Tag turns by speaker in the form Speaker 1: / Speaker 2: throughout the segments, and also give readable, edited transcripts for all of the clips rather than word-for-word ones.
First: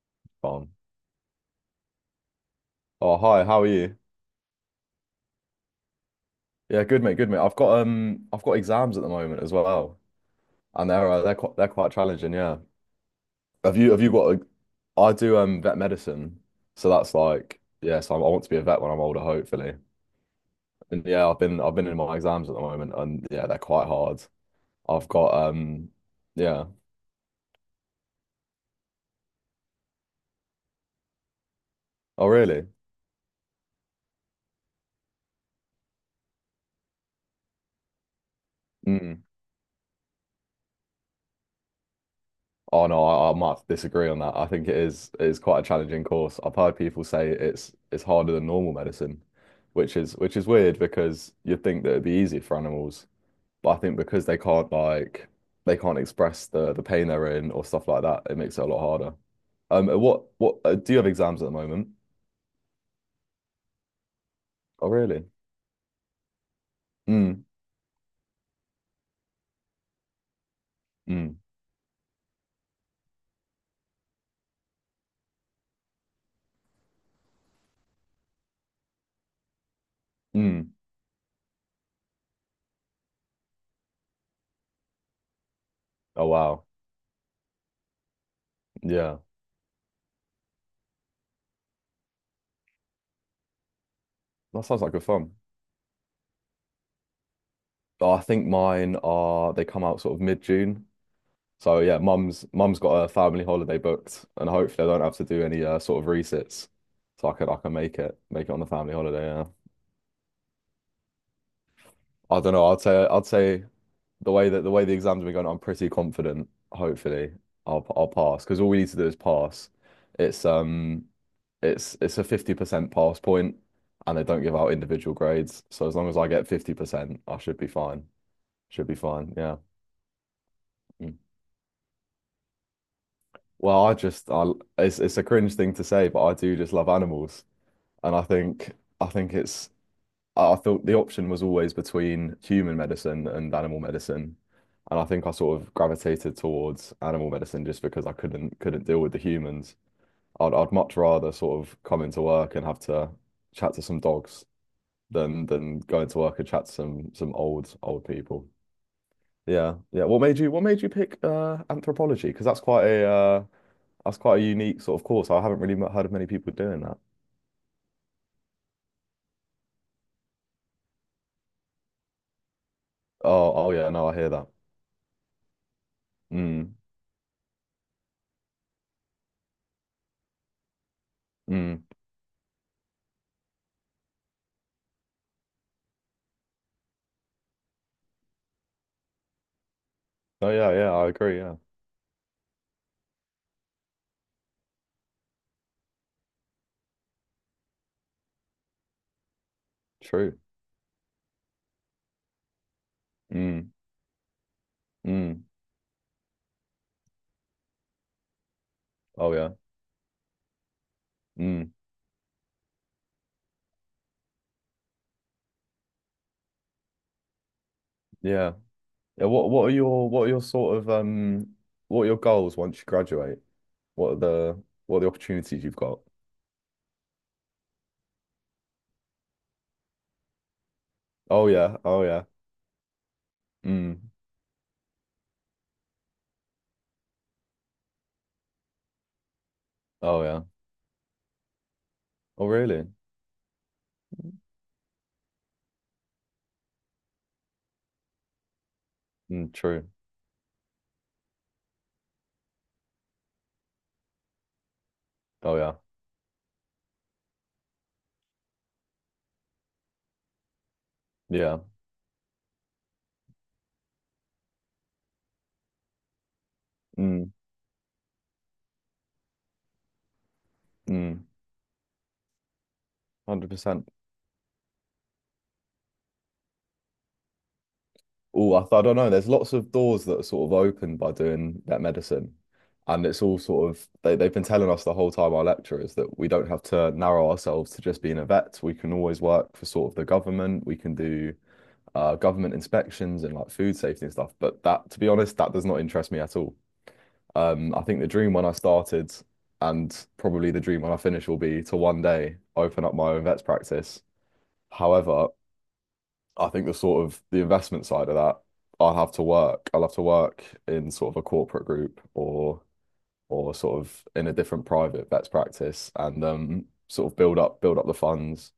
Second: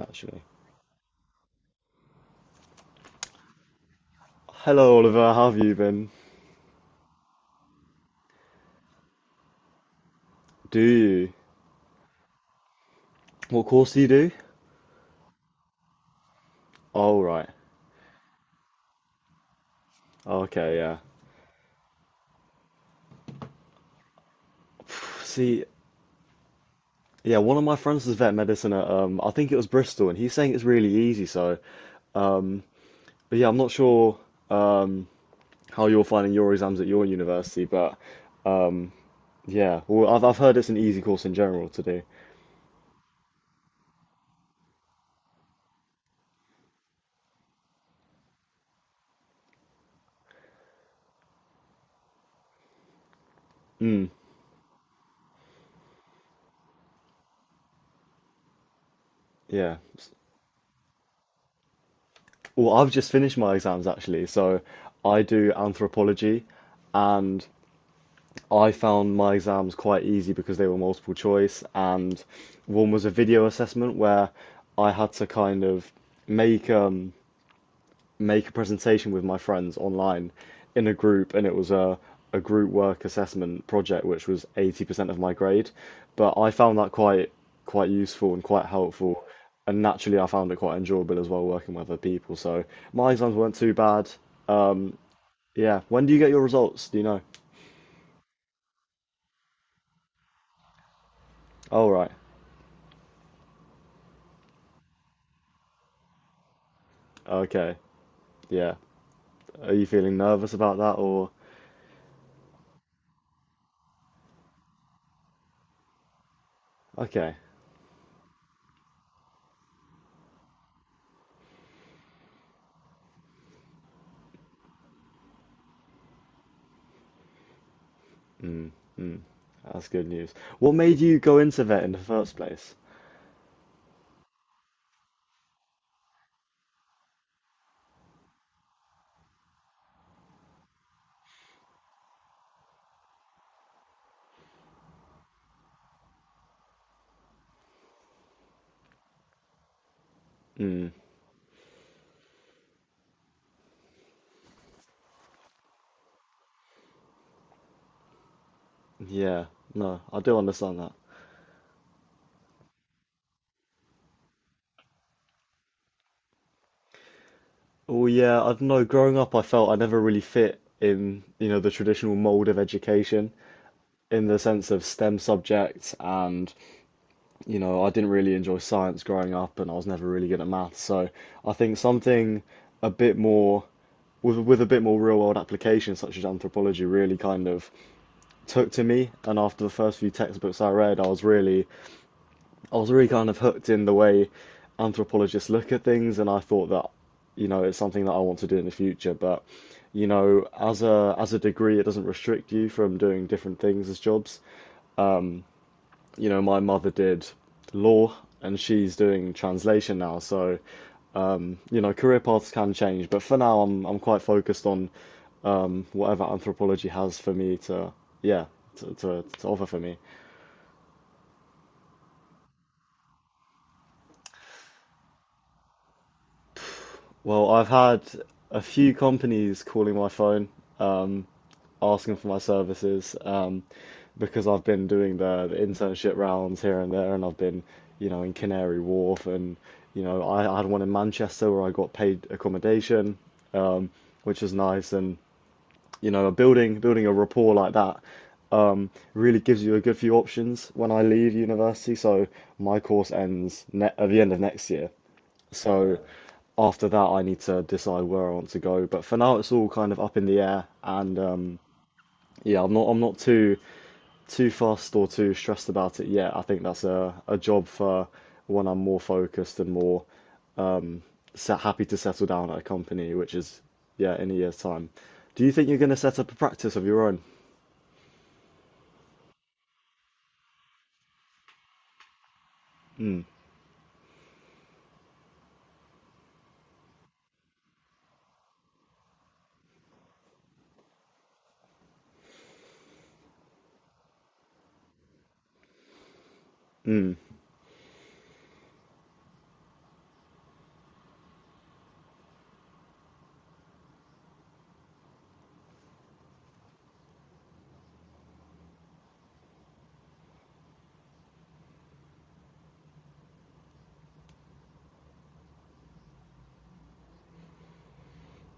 Speaker 1: Actually.
Speaker 2: Fine. Oh, hi, how are you?
Speaker 1: Hello, Oliver. How have you been?
Speaker 2: Yeah, good mate, good mate. I've got exams at the moment as well.
Speaker 1: Do
Speaker 2: And
Speaker 1: you?
Speaker 2: they're quite challenging, yeah.
Speaker 1: What course do
Speaker 2: Have
Speaker 1: you
Speaker 2: you
Speaker 1: do?
Speaker 2: got a, I do vet medicine. So that's
Speaker 1: Oh, right.
Speaker 2: like yeah, so I want to be a vet when I'm older, hopefully.
Speaker 1: Okay, yeah.
Speaker 2: And yeah, I've been in my exams at the moment and yeah, they're quite hard. I've got
Speaker 1: See,
Speaker 2: yeah.
Speaker 1: yeah, one of my friends was vet medicine at, I think it was Bristol, and he's saying it's really easy.
Speaker 2: Oh
Speaker 1: Um,
Speaker 2: really?
Speaker 1: but yeah, I'm not sure, um, how you're finding your exams at your university, but, um,
Speaker 2: Mm.
Speaker 1: yeah, well, I've heard it's an easy course in general to do.
Speaker 2: Oh no, I might have to disagree on that. I think it is quite a challenging course. I've heard people say it's harder than normal medicine, which is weird because you'd think that it'd be easier for animals, but I think
Speaker 1: Mm,
Speaker 2: because they can't like they can't express the pain they're in or stuff like that, it makes it a lot harder.
Speaker 1: yeah.
Speaker 2: What Do you have exams at the moment?
Speaker 1: Well, I've just finished my exams actually, so
Speaker 2: Oh
Speaker 1: I
Speaker 2: really?
Speaker 1: do anthropology,
Speaker 2: Mm,
Speaker 1: and I found my exams quite easy because they were multiple
Speaker 2: mm,
Speaker 1: choice, and one was a video assessment where I had to kind of make make a presentation with my friends online
Speaker 2: mm.
Speaker 1: in a group, and it was a group work assessment project which was 80% of my grade.
Speaker 2: Oh
Speaker 1: But I
Speaker 2: wow,
Speaker 1: found that quite useful and quite
Speaker 2: yeah,
Speaker 1: helpful, and naturally I found it quite enjoyable as well working with other people. So my exams weren't too bad.
Speaker 2: that sounds like
Speaker 1: Um,
Speaker 2: good fun.
Speaker 1: yeah. When do you get your results? Do you know?
Speaker 2: I think mine are they come out sort of mid-June. So
Speaker 1: Oh,
Speaker 2: yeah,
Speaker 1: right.
Speaker 2: mum's got a family holiday booked, and hopefully I don't have to do any sort of resits, so I can
Speaker 1: Okay.
Speaker 2: make it on the
Speaker 1: Yeah.
Speaker 2: family holiday. Yeah,
Speaker 1: Are you feeling nervous about that, or
Speaker 2: I don't know. I'd say the way that the way the exams have been going, I'm pretty confident. Hopefully,
Speaker 1: okay?
Speaker 2: I'll pass because all we need to do is pass. It's um, it's it's a 50% pass point, and they don't give out individual grades. So as long as I get 50%, I should be fine.
Speaker 1: Mm,
Speaker 2: Should be
Speaker 1: mm.
Speaker 2: fine. Yeah.
Speaker 1: That's good news. What made
Speaker 2: Mm.
Speaker 1: you go into vet in the first place?
Speaker 2: Well, I it's a cringe thing to say, but I do just love animals. And I think it's I thought the option was always between human medicine and animal medicine. And I think I sort of gravitated towards animal medicine just because I couldn't deal with the humans. I'd
Speaker 1: Mm,
Speaker 2: much rather sort of come into work and have to chat to some dogs than go into work and chat to some old old people.
Speaker 1: yeah,
Speaker 2: Yeah.
Speaker 1: no,
Speaker 2: Yeah.
Speaker 1: I do
Speaker 2: What
Speaker 1: understand
Speaker 2: made you
Speaker 1: that.
Speaker 2: pick anthropology? Because that's quite a unique sort of course. I haven't really heard of many people doing that.
Speaker 1: Oh, yeah, I don't know. Growing up, I felt I never really fit in, you know, the traditional mold of education
Speaker 2: Oh, oh yeah, no, I
Speaker 1: in
Speaker 2: hear
Speaker 1: the
Speaker 2: that.
Speaker 1: sense of STEM subjects, and
Speaker 2: Mm.
Speaker 1: you know, I didn't really enjoy science growing up, and I was never really good at maths. So I think
Speaker 2: Mm.
Speaker 1: something a bit more with a bit more real world application, such as anthropology, really kind of took to me, and after the first few
Speaker 2: Oh
Speaker 1: textbooks I
Speaker 2: yeah, yeah,
Speaker 1: read,
Speaker 2: I agree. Yeah,
Speaker 1: I was really kind of hooked in the way anthropologists look at things, and I thought that, you know, it's something that I want to do in the future. But, you
Speaker 2: true.
Speaker 1: know, as a degree, it doesn't restrict you from doing different
Speaker 2: Mm.
Speaker 1: things as jobs.
Speaker 2: Mm.
Speaker 1: You know, my mother did law, and she's doing
Speaker 2: Oh yeah.
Speaker 1: translation now, so
Speaker 2: Mm.
Speaker 1: you know, career paths can change. But for now, I'm quite focused on whatever anthropology has for me to, yeah,
Speaker 2: Yeah. Yeah.
Speaker 1: to offer for me.
Speaker 2: What are your sort of What are your goals once you graduate? What are the opportunities you've got?
Speaker 1: Well, I've had a few companies calling my phone, um,
Speaker 2: Oh yeah. Oh
Speaker 1: asking
Speaker 2: yeah.
Speaker 1: for my services,
Speaker 2: Mm.
Speaker 1: because I've been doing the internship rounds here and there, and I've been, you know, in Canary Wharf, and you know,
Speaker 2: Oh yeah.
Speaker 1: I had one in Manchester where I got paid
Speaker 2: Oh really?
Speaker 1: accommodation, which was nice, and you know, building a rapport like that, really
Speaker 2: Mm,
Speaker 1: gives you a
Speaker 2: true.
Speaker 1: good few options when I leave university. So my course ends ne at the end of next year.
Speaker 2: Oh yeah.
Speaker 1: So after that, I need to decide where I want to go. But for now, it's all kind of up in the air, and
Speaker 2: Yeah.
Speaker 1: yeah, I'm not too fussed or too stressed about it yet. I think that's a
Speaker 2: Mm.
Speaker 1: a job for when I'm more focused and more
Speaker 2: Mm.
Speaker 1: set, happy to settle down at a company, which is
Speaker 2: 100%.
Speaker 1: yeah, in a year's time. Do you think you're going to set up a practice of your own?
Speaker 2: Oh, I don't know. There's lots of doors that are sort of opened by doing that medicine. And it's
Speaker 1: Mm,
Speaker 2: all sort of, they've been telling us the whole time, our lecturers, that we don't have to narrow ourselves to just being a vet. We can always work for sort of the government. We can do government inspections and like food safety and stuff. But that, to be honest, that does not interest me at all.
Speaker 1: mm,
Speaker 2: I think the dream when I started and probably the dream when I finish will be to one day open up my own vet's practice. However, I think the sort of the investment side of that, I'll have to work in sort of a corporate group or sort of in a different private vets practice and sort of build up the funds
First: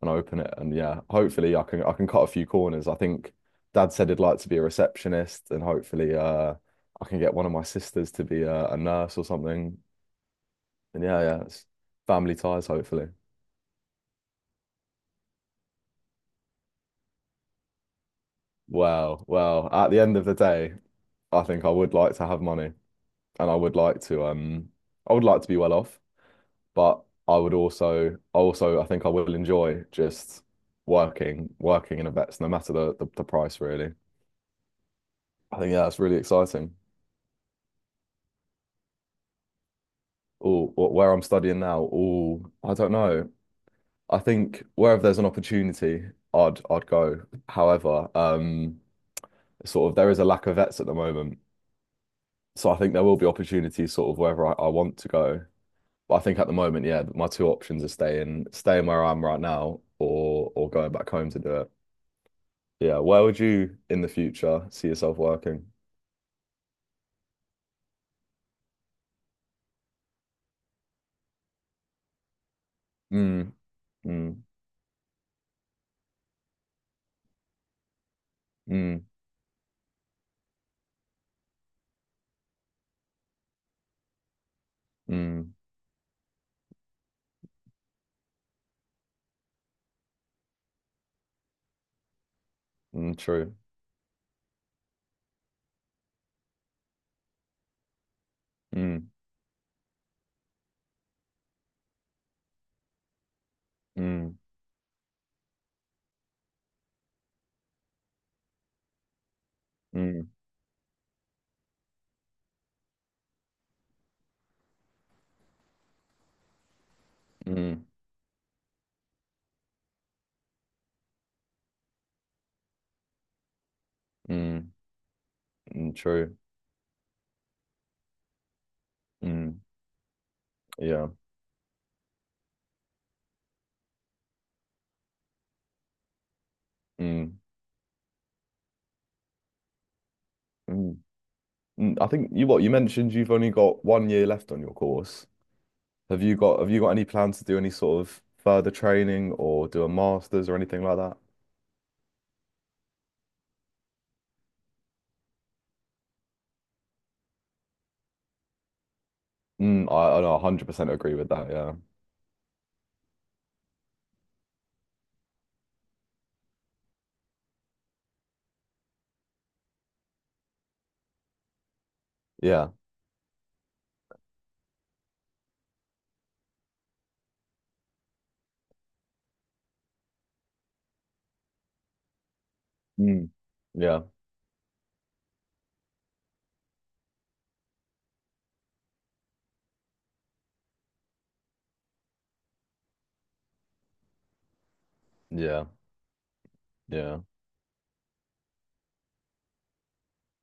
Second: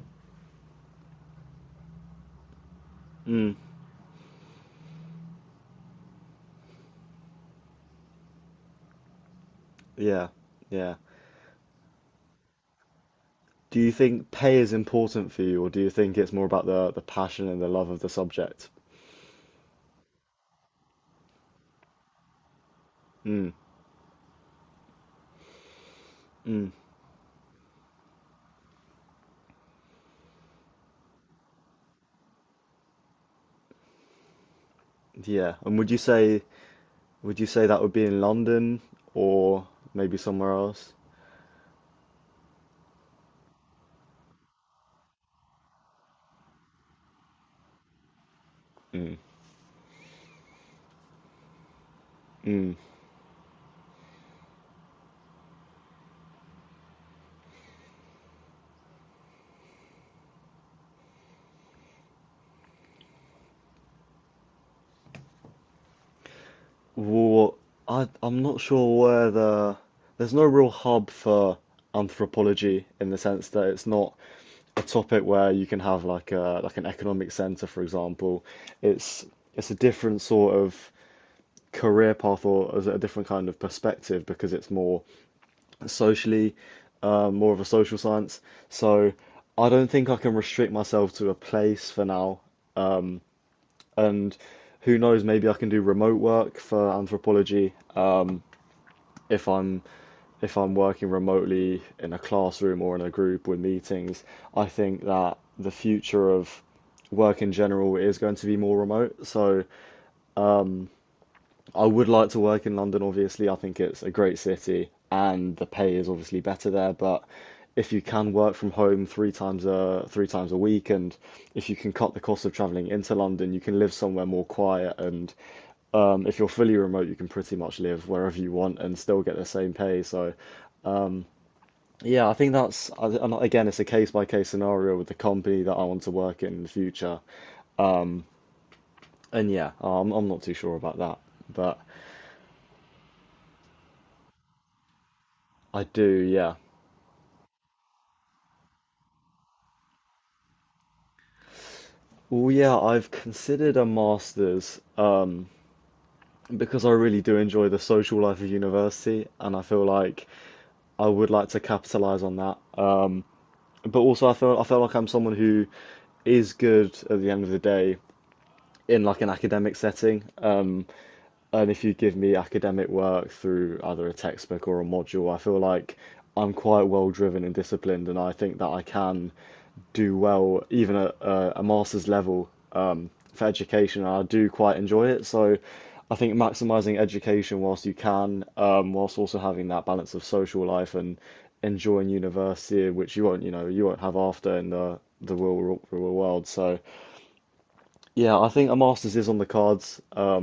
Speaker 2: and open it. And yeah, hopefully I can cut a few corners. I think
Speaker 1: mm.
Speaker 2: Dad said he'd like to be a receptionist and hopefully I can get one of my sisters to be a nurse or something.
Speaker 1: Yeah, yeah.
Speaker 2: And yeah, yeah, it's family ties hopefully.
Speaker 1: Do you think pay is important for you, or do you think it's more about the passion and the love of the subject?
Speaker 2: Well, at the end of the day, I think I would like to have money. And
Speaker 1: Mm,
Speaker 2: I would like to I would like to be well off,
Speaker 1: mm.
Speaker 2: but I would also I think I will enjoy just working in a vets no matter the price really.
Speaker 1: Yeah.
Speaker 2: I think
Speaker 1: And
Speaker 2: yeah,
Speaker 1: would you
Speaker 2: that's really
Speaker 1: say
Speaker 2: exciting.
Speaker 1: that would be in London or maybe somewhere
Speaker 2: Oh,
Speaker 1: else?
Speaker 2: where I'm studying now, oh, I don't know. I think wherever there's an opportunity, I'd go. However,
Speaker 1: Mm.
Speaker 2: sort of there is a lack of vets at the moment. So
Speaker 1: Mm.
Speaker 2: I think there will be opportunities sort of wherever I want to go. But I think at the moment, yeah, my two options are staying where I am right now or going back home to do it. Yeah, where would you in the future see yourself working?
Speaker 1: Well, I'm not sure where there's no real hub for anthropology in the sense
Speaker 2: Mm,
Speaker 1: that it's not
Speaker 2: mm,
Speaker 1: a topic where you can have like a like an economic center, for example.
Speaker 2: mm,
Speaker 1: It's it's a different sort of career path, or is it a different kind of perspective because it's more
Speaker 2: mm,
Speaker 1: socially, more of a social science. So I don't think I can restrict myself to a place for now.
Speaker 2: mm, true.
Speaker 1: And who knows, maybe I can do remote work for anthropology
Speaker 2: Mm,
Speaker 1: if I'm working remotely in a classroom or in a group with meetings.
Speaker 2: mm,
Speaker 1: I think that the future of work in general is going to be more remote. So
Speaker 2: mm,
Speaker 1: I would like to work in London, obviously. I think it's a great city and the pay is obviously better there. But
Speaker 2: mm,
Speaker 1: if you can work from home three times a week, and if you can cut the cost of traveling into London, you can live somewhere more
Speaker 2: mm,
Speaker 1: quiet, and
Speaker 2: mm, true.
Speaker 1: if you're fully remote, you can pretty much live wherever you want and still get the
Speaker 2: Mm,
Speaker 1: same pay. So
Speaker 2: yeah.
Speaker 1: yeah, I think that's, and again, it's a case by case scenario with the company that I want to work in the future.
Speaker 2: Mm,
Speaker 1: And yeah, I'm not too sure about
Speaker 2: mm,
Speaker 1: that, but
Speaker 2: mm. I think you what you mentioned you've only got 1 year left on your course.
Speaker 1: I do, yeah.
Speaker 2: Have you got any plans to do any sort of further training or do a master's or anything like that?
Speaker 1: Well, yeah, I've considered a master's, because I really do enjoy the social life of university, and I feel
Speaker 2: Mm, I
Speaker 1: like
Speaker 2: know 100%
Speaker 1: I
Speaker 2: agree
Speaker 1: would
Speaker 2: with
Speaker 1: like
Speaker 2: that.
Speaker 1: to
Speaker 2: Yeah.
Speaker 1: capitalize on that. But also, I feel like I'm someone who is good at the end of the day in like an academic setting. And if you give me
Speaker 2: Yeah.
Speaker 1: academic work through either a textbook or a module, I feel like I'm quite well driven and disciplined, and I think that I can do well even at a master's level,
Speaker 2: Mm,
Speaker 1: for education,
Speaker 2: yeah.
Speaker 1: and I do quite enjoy it. So I think maximizing education whilst you can, whilst also having that balance of social life and enjoying university, which you won't, you know, you won't have after in the
Speaker 2: Yeah.
Speaker 1: real world. So
Speaker 2: Yeah.
Speaker 1: yeah, I think a master's is on the cards.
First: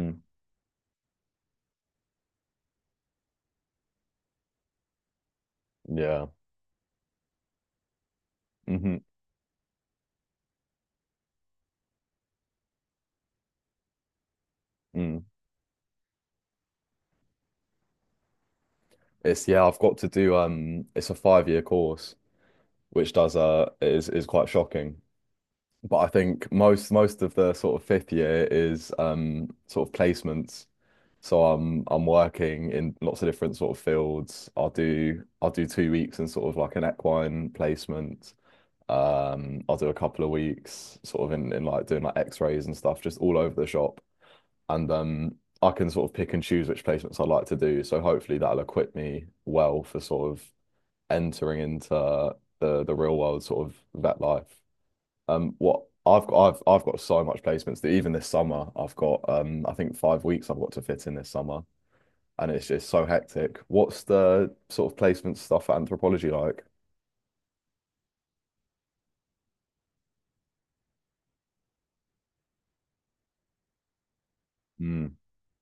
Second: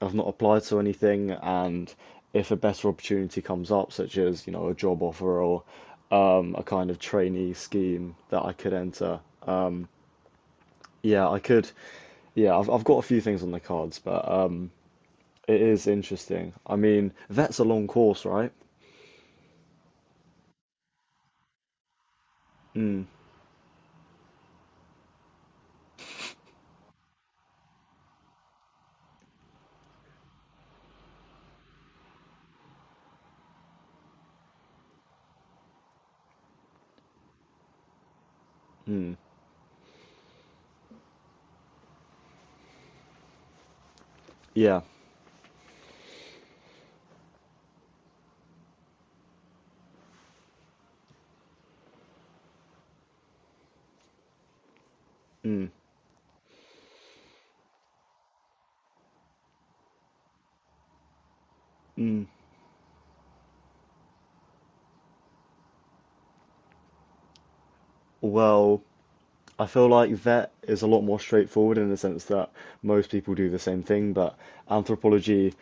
Speaker 1: I've not applied to anything, and if a better opportunity comes up, such as you know a job offer or
Speaker 2: yeah.
Speaker 1: a kind of trainee scheme that I could
Speaker 2: Hmm.
Speaker 1: enter, yeah, I could. Yeah, I've got a few things on the cards, but
Speaker 2: Mm.
Speaker 1: it is interesting. I mean, that's a long course, right?
Speaker 2: It's yeah, I've got to do it's a five-year course,
Speaker 1: Mm,
Speaker 2: which does is quite shocking. But I think most of the sort of fifth year is sort of placements. So I'm working in lots of different sort of fields. I'll do 2 weeks in sort of like an equine placement.
Speaker 1: mm,
Speaker 2: I'll do a couple of weeks sort of in like doing like x-rays and stuff, just all over the shop.
Speaker 1: yeah,
Speaker 2: And I can sort of pick and choose which placements I like to do. So hopefully that'll equip me well for sort of entering into the real world sort of vet life.
Speaker 1: mm,
Speaker 2: I've got so much placements that even this summer I've got I think 5 weeks I've got to fit in this summer,
Speaker 1: mm.
Speaker 2: and it's just so hectic. What's the sort of placement stuff at anthropology like?
Speaker 1: Well, I feel like vet is a lot more straightforward in the sense that most people do the same thing, but
Speaker 2: Mm,
Speaker 1: anthropology,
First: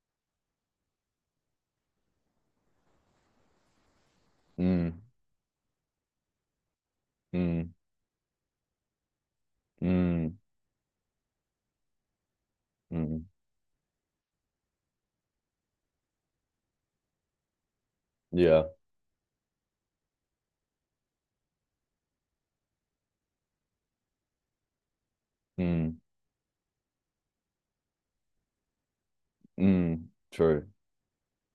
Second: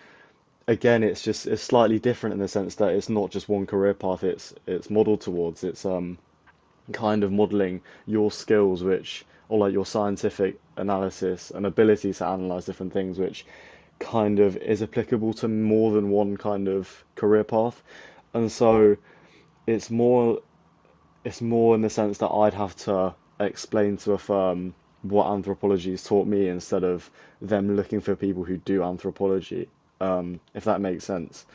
Speaker 1: again, it's just it's slightly different in the sense that it's not just one career path it's
Speaker 2: mm,
Speaker 1: modeled towards. It's kind of
Speaker 2: mm,
Speaker 1: modeling your skills, which, or like your
Speaker 2: mm,
Speaker 1: scientific analysis and ability to analyze different things,
Speaker 2: mm.
Speaker 1: which kind of is applicable to more than one kind of career path. And
Speaker 2: Yeah.
Speaker 1: so it's more it's more in the sense that I'd have to explain to a firm what anthropology
Speaker 2: Mm.
Speaker 1: has taught me instead of them looking for people who do anthropology,
Speaker 2: Mm.
Speaker 1: if
Speaker 2: True.
Speaker 1: that makes sense.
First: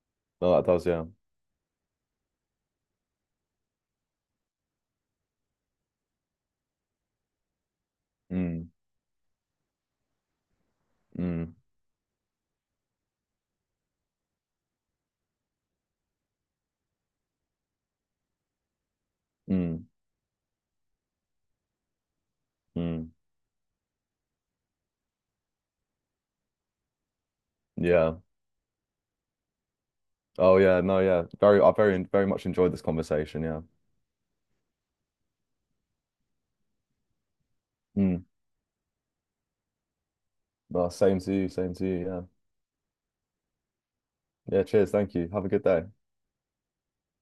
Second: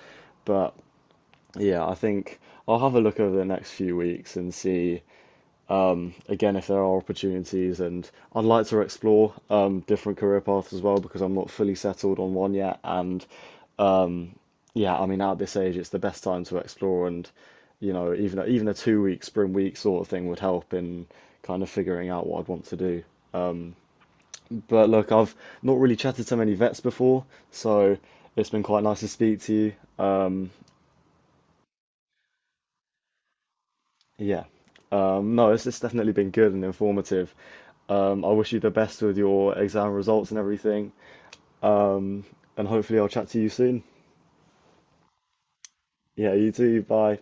Speaker 2: No, that
Speaker 1: But
Speaker 2: does, yeah.
Speaker 1: yeah, I think I'll have a look over the next few weeks and see again, if there are opportunities, and I'd like
Speaker 2: Mm.
Speaker 1: to explore, different career paths as well because I'm
Speaker 2: Mm.
Speaker 1: not fully settled on one yet. And um, yeah, I mean, at this age, it's the best time to explore, and you know, even a two-week spring week
Speaker 2: Mm.
Speaker 1: sort of thing would help in kind of figuring out what I'd want to do.
Speaker 2: Mm.
Speaker 1: But look, I've not really chatted to many vets before, so
Speaker 2: Yeah.
Speaker 1: it's been quite nice to speak to you.
Speaker 2: Oh yeah, no, yeah. Very very much enjoyed this conversation, yeah.
Speaker 1: Yeah, no, it's definitely been good and informative.
Speaker 2: Mm.
Speaker 1: I wish you the best with your exam results and
Speaker 2: No,
Speaker 1: everything,
Speaker 2: same to you, yeah.
Speaker 1: and hopefully I'll chat to you soon.
Speaker 2: Yeah, cheers, thank you. Have a good day.
Speaker 1: Yeah, you too. Bye.